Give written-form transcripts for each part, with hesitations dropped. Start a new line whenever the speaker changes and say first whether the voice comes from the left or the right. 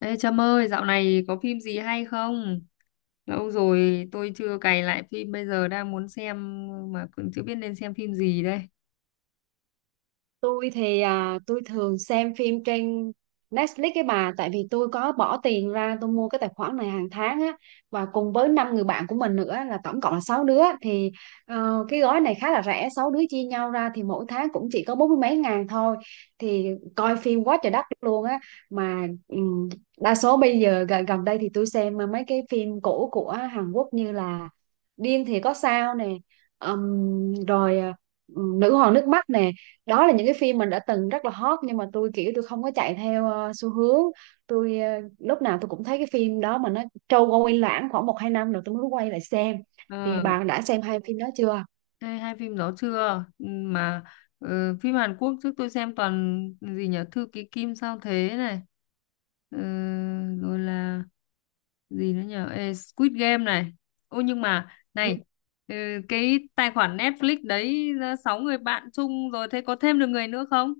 left: Ê Trâm ơi, dạo này có phim gì hay không? Lâu rồi tôi chưa cày lại phim, bây giờ đang muốn xem mà cũng chưa biết nên xem phim gì đây.
right: Tôi thì tôi thường xem phim trên Netflix cái bà, tại vì tôi có bỏ tiền ra tôi mua cái tài khoản này hàng tháng á, và cùng với năm người bạn của mình nữa là tổng cộng là 6 đứa thì cái gói này khá là rẻ, 6 đứa chia nhau ra thì mỗi tháng cũng chỉ có bốn mươi mấy ngàn thôi, thì coi phim quá trời đất luôn á. Mà đa số bây giờ gần đây thì tôi xem mấy cái phim cũ của Hàn Quốc như là Điên thì có sao nè, ừm, rồi ờ, Nữ hoàng nước mắt nè. Đó là những cái phim mình đã từng rất là hot, nhưng mà tôi kiểu tôi không có chạy theo xu hướng. tôi ờ, Lúc nào tôi cũng thấy cái phim đó mà nó trôi qua quay lãng khoảng một hai năm rồi tôi mới quay lại xem. Thì
left: Ờ,
right: bạn đã xem hai phim đó chưa?
left: ê, hai phim đó chưa? Ừ. Phim Hàn Quốc trước tôi xem toàn gì nhỉ? Thư ký Kim sao thế này. Ờ, rồi là gì nữa nhỉ? Ê, Squid Game này. Ô nhưng mà
right: Ừ.
left: này ờ, cái tài khoản Netflix đấy sáu người bạn chung rồi, thế có thêm được người nữa không?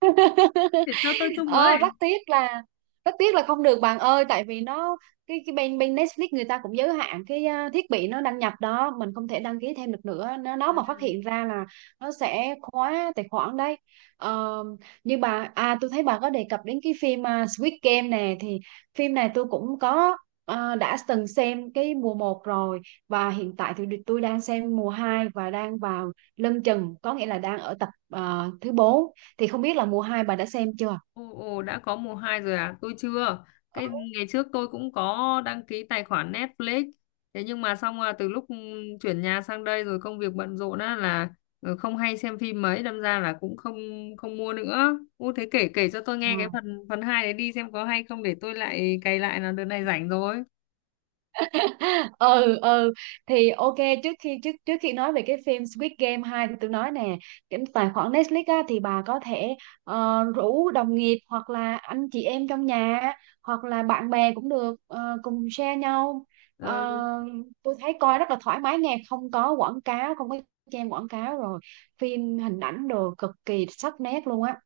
left: Để cho tôi chung với.
right: Ờ, rất tiếc là không được bạn ơi, tại vì nó cái bên bên Netflix người ta cũng giới hạn cái thiết bị nó đăng nhập đó, mình không thể đăng ký thêm được nữa, nó
left: À,
right: mà phát hiện ra là nó sẽ khóa tài khoản đấy. Ờ, như bà tôi thấy bà có đề cập đến cái phim Squid Game nè, thì phim này tôi cũng có đã từng xem cái mùa một rồi, và hiện tại thì tôi đang xem mùa 2 và đang vào lân chừng, có nghĩa là đang ở tập thứ bốn. Thì không biết là mùa 2 bà đã xem chưa?
left: ồ, đã có mùa 2 rồi à? Tôi chưa. Cái ngày trước tôi cũng có đăng ký tài khoản Netflix. Thế nhưng mà xong là từ lúc chuyển nhà sang đây rồi công việc bận rộn á là ừ, không hay xem phim mấy, đâm ra là cũng không, không mua nữa. Ô thế kể kể cho tôi
right: Ờ.
left: nghe cái phần phần 2 đấy đi, xem có hay không để tôi lại cày lại, là đợt này rảnh rồi.
right: Ừ, thì ok. Trước khi nói về cái phim Squid Game 2 thì tôi nói nè, cái tài khoản Netflix á, thì bà có thể rủ đồng nghiệp hoặc là anh chị em trong nhà, hoặc là bạn bè cũng được, cùng share nhau.
left: Ừ.
right: Ờ, tôi thấy coi rất là thoải mái nghe, không có quảng cáo, không có xem quảng cáo rồi, phim hình ảnh đồ cực kỳ sắc nét luôn á.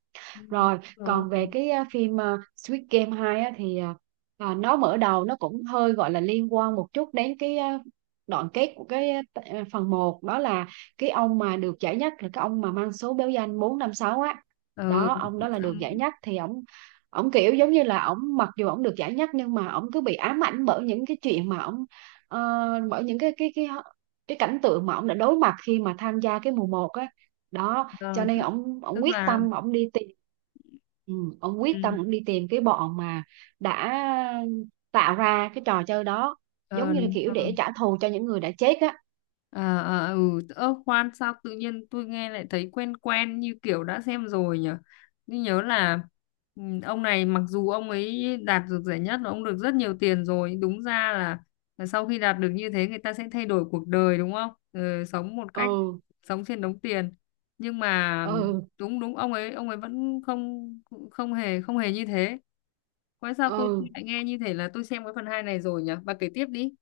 right: Rồi,
left: Rồi.
right: còn về cái phim Squid Game 2 á, thì nó mở đầu nó cũng hơi gọi là liên quan một chút đến cái đoạn kết của cái phần một, đó là cái ông mà được giải nhất là cái ông mà mang số báo danh 456 á.
left: Ừ.
right: Đó, ông đó là
left: Xong,
right: được giải nhất thì ổng ổng kiểu giống như là ổng mặc dù ổng được giải nhất nhưng mà ổng cứ bị ám ảnh bởi những cái chuyện mà ờ, bởi những cái cái cảnh tượng mà ổng đã đối mặt khi mà tham gia cái mùa một á. Đó, cho
left: ờ,
right: nên
left: tức
right: ổng ổng
left: tức
right: quyết
left: là
right: tâm ổng đi tìm. Ừ, ông
left: ừ,
right: quyết tâm ông đi tìm cái bọn mà đã tạo ra cái trò chơi đó, giống
left: ờ,
right: như là
left: đúng
right: kiểu
left: rồi.
right: để trả thù cho những người đã chết á.
left: Ờ ờ ừ, ơ khoan sao tự nhiên tôi nghe lại thấy quen quen như kiểu đã xem rồi nhỉ? Tôi nhớ là ừ, ông này mặc dù ông ấy đạt được giải nhất và ông được rất nhiều tiền rồi, đúng ra là sau khi đạt được như thế người ta sẽ thay đổi cuộc đời đúng không? Ừ, sống một cách
right: ừ
left: sống trên đống tiền. Nhưng mà
right: ừ
left: đúng, đúng ông ấy, ông ấy vẫn không, không hề như thế. Quái sao tôi
right: ừ
left: lại nghe như thế là tôi xem cái phần hai này rồi nhỉ? Bà kể tiếp đi.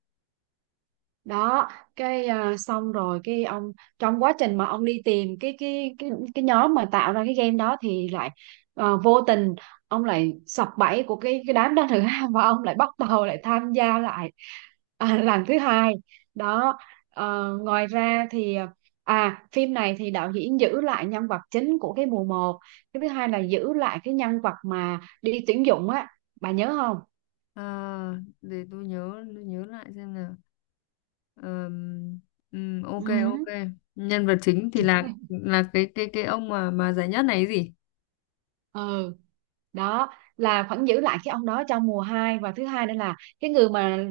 right: Đó, cái xong rồi cái ông trong quá trình mà ông đi tìm cái cái nhóm mà tạo ra cái game đó thì lại vô tình ông lại sập bẫy của cái đám đó nữa và ông lại bắt đầu lại tham gia lại lần thứ hai. Đó. Ờ, ngoài ra thì phim này thì đạo diễn giữ lại nhân vật chính của cái mùa một, cái thứ hai là giữ lại cái nhân vật mà đi tuyển dụng á, bà nhớ không?
left: À, để tôi nhớ, tôi nhớ lại xem nào. Ờm, ok
right: Ừ.
left: ok, nhân vật chính thì là cái cái ông mà giải nhất này ấy gì.
right: ừ Đó, là vẫn giữ lại cái ông đó trong mùa hai, và thứ hai nữa là cái người mà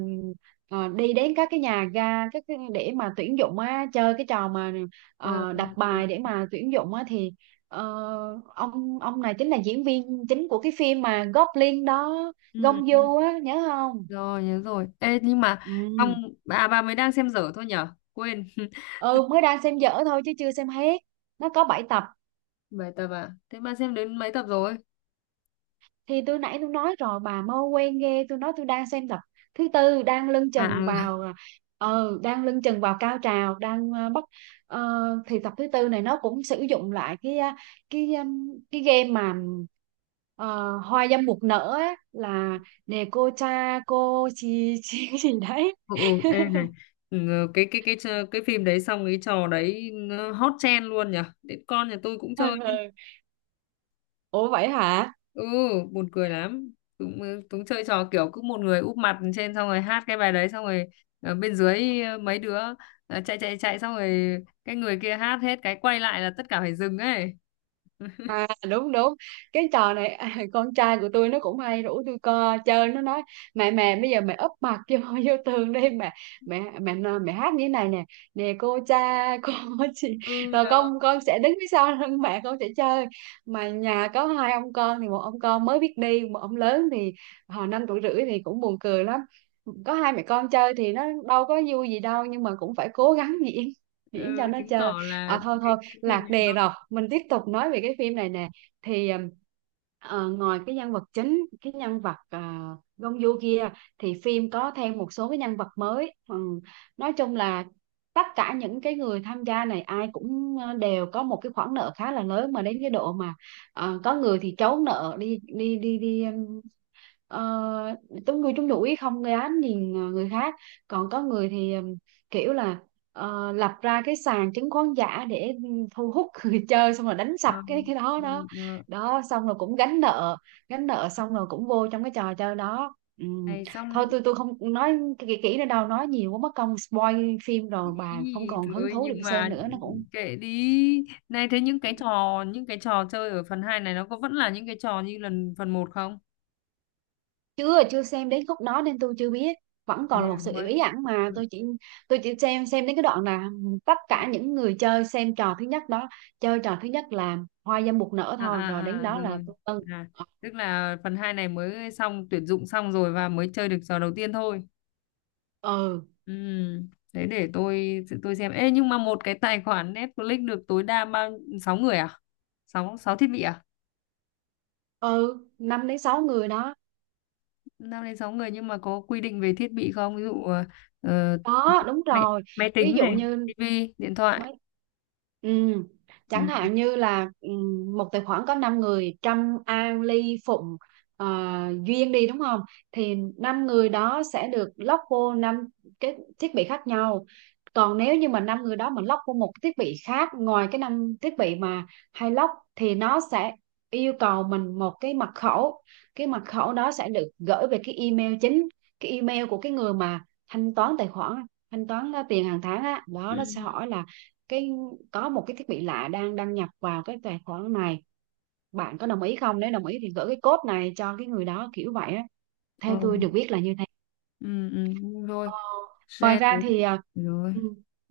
right: đi đến các cái nhà ga, các cái, để mà tuyển dụng á, chơi cái trò mà
left: Ờ, ừ,
right: đặt bài để mà tuyển dụng á, thì ờ, ông này chính là diễn viên chính của cái phim mà Goblin đó,
left: ừ,
right: Gông
left: ừ,
right: Du á, nhớ không?
left: rồi nhớ rồi. Ê nhưng mà xong
right: Ừ.
left: bà mới đang xem dở thôi nhở, quên
right: Ừ, mới đang xem dở thôi chứ chưa xem hết, nó có 7 tập.
left: bài tập à, thế bà xem đến mấy tập rồi?
right: Thì tôi nãy tôi nói rồi, bà mau quen ghê, tôi nói tôi đang xem tập thứ tư, đang lưng
left: À
right: chừng
left: à,
right: vào. Ờ, đang lưng chừng vào cao trào, đang bắt. ờ, thì tập thứ tư này nó cũng sử dụng lại cái cái game mà ờ, hoa dâm bụt nở á, là nè cô cha cô chi chi cái gì đấy.
left: ừ, ừ, ê này, ừ, cái trò- cái phim đấy xong cái trò đấy nó hot trend luôn nhở, đến con nhà tôi cũng
right: Ừ.
left: chơi.
right: Ủa vậy hả?
left: Ừ, buồn cười lắm, cũng cũng chơi trò kiểu cứ một người úp mặt trên xong rồi hát cái bài đấy, xong rồi ở bên dưới mấy đứa chạy chạy chạy, xong rồi cái người kia hát hết cái quay lại là tất cả phải dừng ấy.
right: À đúng đúng. Cái trò này con trai của tôi nó cũng hay rủ tôi co chơi. Nó nói: mẹ mẹ bây giờ mẹ úp mặt vô, vô tường đi mẹ. Mẹ mẹ nói- mẹ hát như thế này nè: nè cô cha cô chị.
left: Ừ
right: Rồi
left: đó.
right: con sẽ đứng phía sau lưng mẹ con sẽ chơi. Mà nhà có hai ông con, thì một ông con mới biết đi, một ông lớn thì hồi năm tuổi rưỡi, thì cũng buồn cười lắm. Có hai mẹ con chơi thì nó đâu có vui gì đâu, nhưng mà cũng phải cố gắng diễn diễn cho
left: Ừ,
right: nó
left: chứng
right: chơi.
left: tỏ là
right: À thôi thôi,
left: cái phim
right: lạc
left: này
right: đề
left: nó
right: rồi, mình tiếp tục nói về cái phim này nè. Thì ngoài cái nhân vật chính, cái nhân vật Gongyu kia thì phim có thêm một số cái nhân vật mới. Nói chung là tất cả những cái người tham gia này ai cũng đều có một cái khoản nợ khá là lớn, mà đến cái độ mà có người thì trốn nợ đi đi đi đi. Ờ, có người chúng đuổi không gây án nhìn người khác. Còn có người thì kiểu là lập ra cái sàn chứng khoán giả để thu hút người chơi xong rồi đánh sập
left: ờ,
right: cái đó
left: ừ,
right: đó.
left: ừ.
right: Đó xong rồi cũng gánh nợ, gánh nợ xong rồi cũng vô trong cái trò chơi đó. Ừm,
left: Này
right: thôi
left: xong,
right: tôi không nói kỹ kỹ nữa đâu, nói nhiều quá mất công spoil phim rồi bà không
left: ý
right: còn hứng
left: rồi
right: thú để
left: nhưng
right: mà xem
left: mà
right: nữa nó cũng.
left: kệ đi. Này, thế những cái trò, những cái trò chơi ở phần 2 này nó có vẫn là những cái trò như lần phần một không?
right: Chưa chưa xem đến khúc đó nên tôi chưa biết,
left: À,
right: vẫn còn là
left: thế là
right: một sự bí
left: mới
right: ẩn, mà tôi chỉ xem đến cái đoạn là tất cả những người chơi xem trò thứ nhất đó, chơi trò thứ nhất là hoa dâm bụt nở
left: à,
right: thôi,
left: à,
right: rồi đến
left: à
right: đó là
left: rồi,
right: tôi ừ.
left: à tức là phần 2 này mới xong tuyển dụng xong rồi và mới chơi được trò đầu tiên thôi.
right: ừ
left: Ừ, thế để tôi xem. Ê nhưng mà một cái tài khoản Netflix được tối đa bao sáu người à? Sáu sáu thiết bị à?
right: ừ, năm đến sáu người đó.
left: Năm đến sáu người nhưng mà có quy định về thiết bị không, ví dụ ờ,
right: Có, đúng
left: máy,
right: rồi.
left: máy
right: Ví
left: tính
right: dụ
left: này,
right: như
left: tivi, điện thoại.
right: mấy ừ,
left: Ừ.
right: chẳng hạn như là một tài khoản có 5 người: Trâm, An, Ly, Phụng, ờ, Duyên đi, đúng không? Thì 5 người đó sẽ được lock vô 5 cái thiết bị khác nhau. Còn nếu như mà năm người đó mà lock vô một cái thiết bị khác ngoài cái 5 thiết bị mà hay lock thì nó sẽ yêu cầu mình một cái mật khẩu. Cái mật khẩu đó sẽ được gửi về cái email chính, cái email của cái người mà thanh toán tài khoản, thanh toán tiền hàng tháng á đó, nó sẽ
left: Ừ.
right: hỏi là cái có một cái thiết bị lạ đang đăng nhập vào cái tài khoản này, bạn có đồng ý không, nếu đồng ý thì gửi cái code này cho cái người đó, kiểu vậy á, theo
left: Ừ.
right: tôi được biết là như.
left: Ừ, ừ, rồi,
right: Ờ, ngoài
left: xe thế,
right: ra thì
left: rồi.
right: ừ,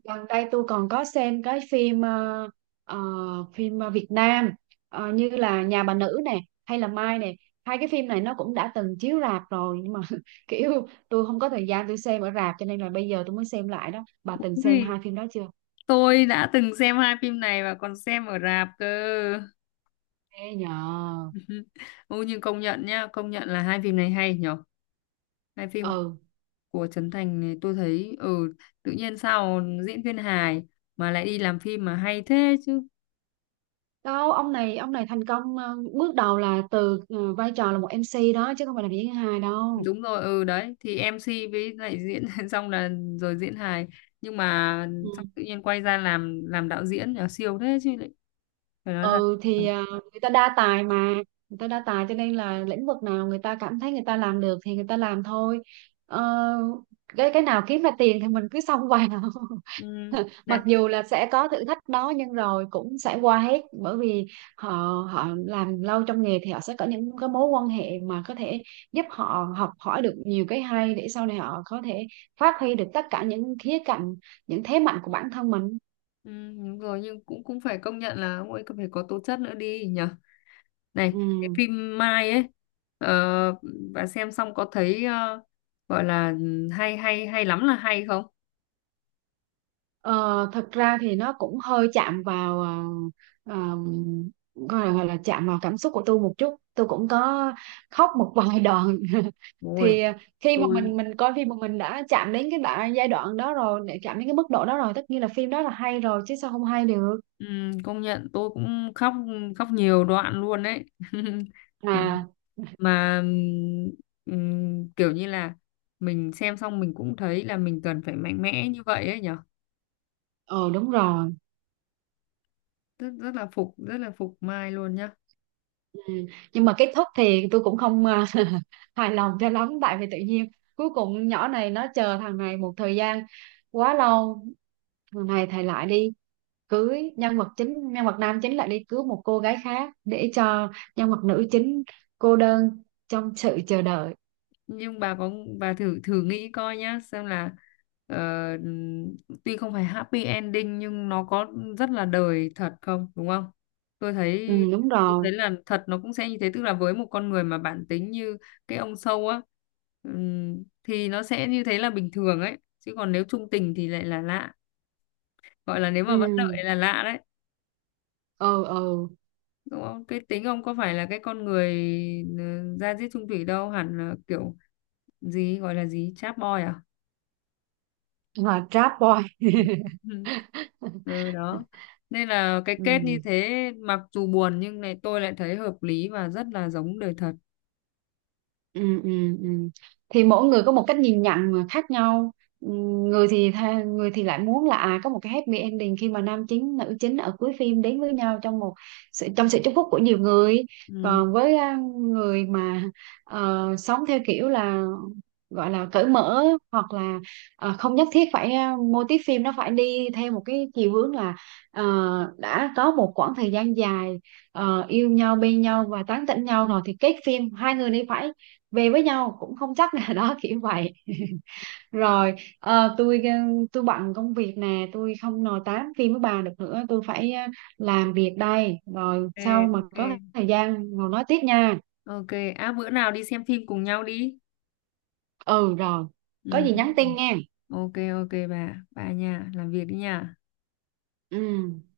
right: gần đây tôi còn có xem cái ờ, phim Việt Nam, như là Nhà bà nữ nè, hay là Mai nè. Hai cái phim này nó cũng đã từng chiếu rạp rồi, nhưng mà kiểu tôi không có thời gian tôi xem ở rạp, cho nên là bây giờ tôi mới xem lại đó. Bà từng xem
left: Ui,
right: hai phim đó chưa?
left: tôi đã từng xem hai phim này và còn xem ở rạp cơ.
right: Ê nhờ.
left: Ô nhưng công nhận nhá, công nhận là hai phim này hay nhở. Hai phim
right: Ừ
left: của Trấn Thành này tôi thấy ừ, tự nhiên sao diễn viên hài mà lại đi làm phim mà hay thế chứ.
right: đâu, ông này thành công bước đầu là từ vai trò là một MC đó, chứ không phải là diễn viên hài đâu.
left: Đúng rồi, ừ đấy, thì MC với lại diễn xong là rồi diễn hài, nhưng mà xong tự nhiên quay ra làm đạo diễn là siêu thế chứ lại, phải nói là
right: Ừ thì người ta đa tài mà, người ta đa tài cho nên là lĩnh vực nào người ta cảm thấy người ta làm được thì người ta làm thôi. Ờ, cái nào kiếm ra tiền thì mình cứ xông vào,
left: ừ,
right: mặc
left: này
right: dù là sẽ có thử thách đó, nhưng rồi cũng sẽ qua hết, bởi vì họ họ làm lâu trong nghề thì họ sẽ có những cái mối quan hệ mà có thể giúp họ học hỏi được nhiều cái hay, để sau này họ có thể phát huy được tất cả những khía cạnh, những thế mạnh của bản thân mình.
left: ừ, đúng rồi, nhưng cũng cũng phải công nhận là ông ấy cần phải có tố chất nữa đi nhỉ. Này, cái
right: Ừ.
left: phim Mai ấy, ờ, bà xem xong có thấy gọi là ừ, hay hay hay lắm là hay không?
right: Ờ, thật ra thì nó cũng hơi chạm vào ờm, gọi là chạm vào cảm xúc của tôi một chút, tôi cũng có khóc một vài đoạn.
left: Ôi,
right: Thì khi mà
left: tôi
right: mình coi phim mà mình đã chạm đến cái đoạn giai đoạn đó rồi, để chạm đến cái mức độ đó rồi, tất nhiên là phim đó là hay rồi chứ sao không hay được.
left: công nhận tôi cũng khóc, khóc nhiều đoạn luôn đấy. Mà
right: À
left: mà, kiểu như là mình xem xong mình cũng thấy là mình cần phải mạnh mẽ như vậy ấy nhở.
right: ờ đúng rồi.
left: Rất rất là phục Mai luôn nhá.
right: Ừ. Nhưng mà kết thúc thì tôi cũng không hài lòng cho lắm, tại vì tự nhiên cuối cùng nhỏ này nó chờ thằng này một thời gian quá lâu, thằng này thầy lại đi cưới, nhân vật chính nhân vật nam chính lại đi cứu một cô gái khác, để cho nhân vật nữ chính cô đơn trong sự chờ đợi.
left: Nhưng bà có, bà thử thử nghĩ coi nhá, xem là ờ, tuy không phải happy ending nhưng nó có rất là đời thật không, đúng không? Tôi
right: Ừ,
left: thấy,
right: đúng
left: tôi
right: rồi.
left: thấy là thật nó cũng sẽ như thế, tức là với một con người mà bản tính như cái ông sâu á, thì nó sẽ như thế là bình thường ấy chứ, còn nếu trung tình thì lại là lạ, gọi là nếu mà
right: ừ
left: vẫn đợi là lạ đấy,
right: ừ ừ
left: đúng không? Cái tính ông có phải là cái con người ừ, ra diết chung thủy đâu, hẳn là kiểu gì gọi là gì, chap boy à?
right: là trap boy.
left: Ừ đó, nên là cái
right: ừ.
left: kết như thế mặc dù buồn nhưng này tôi lại thấy hợp lý và rất là giống đời thật.
right: ừ, ừ, ừ. Thì mỗi người có một cách nhìn nhận mà khác nhau. Ừ, người thì tha, người thì lại muốn là à có một cái happy ending, khi mà nam chính nữ chính ở cuối phim đến với nhau trong một trong sự chúc phúc của nhiều người.
left: Ừ.
right: Còn với người mà sống theo kiểu là gọi là cởi mở, hoặc là không nhất thiết phải mô típ phim nó phải đi theo một cái chiều hướng là ờ, đã có một quãng thời gian dài yêu nhau bên nhau và tán tỉnh nhau rồi thì kết phim hai người này phải về với nhau, cũng không chắc là đó, kiểu vậy. Rồi, ờ, tôi ờ, tôi bận công việc nè, tôi không nói tám phim với bà được nữa, tôi phải làm việc đây, rồi sau
left: Ok,
right: mà
left: ok,
right: có thời gian ngồi nói tiếp nha.
left: ok, à bữa nào đi xem phim cùng nhau đi.
right: Ừ rồi, có
left: Ừ.
right: gì nhắn tin nghe.
left: Ok, ok bà nha, làm việc đi nha.
right: Ừ.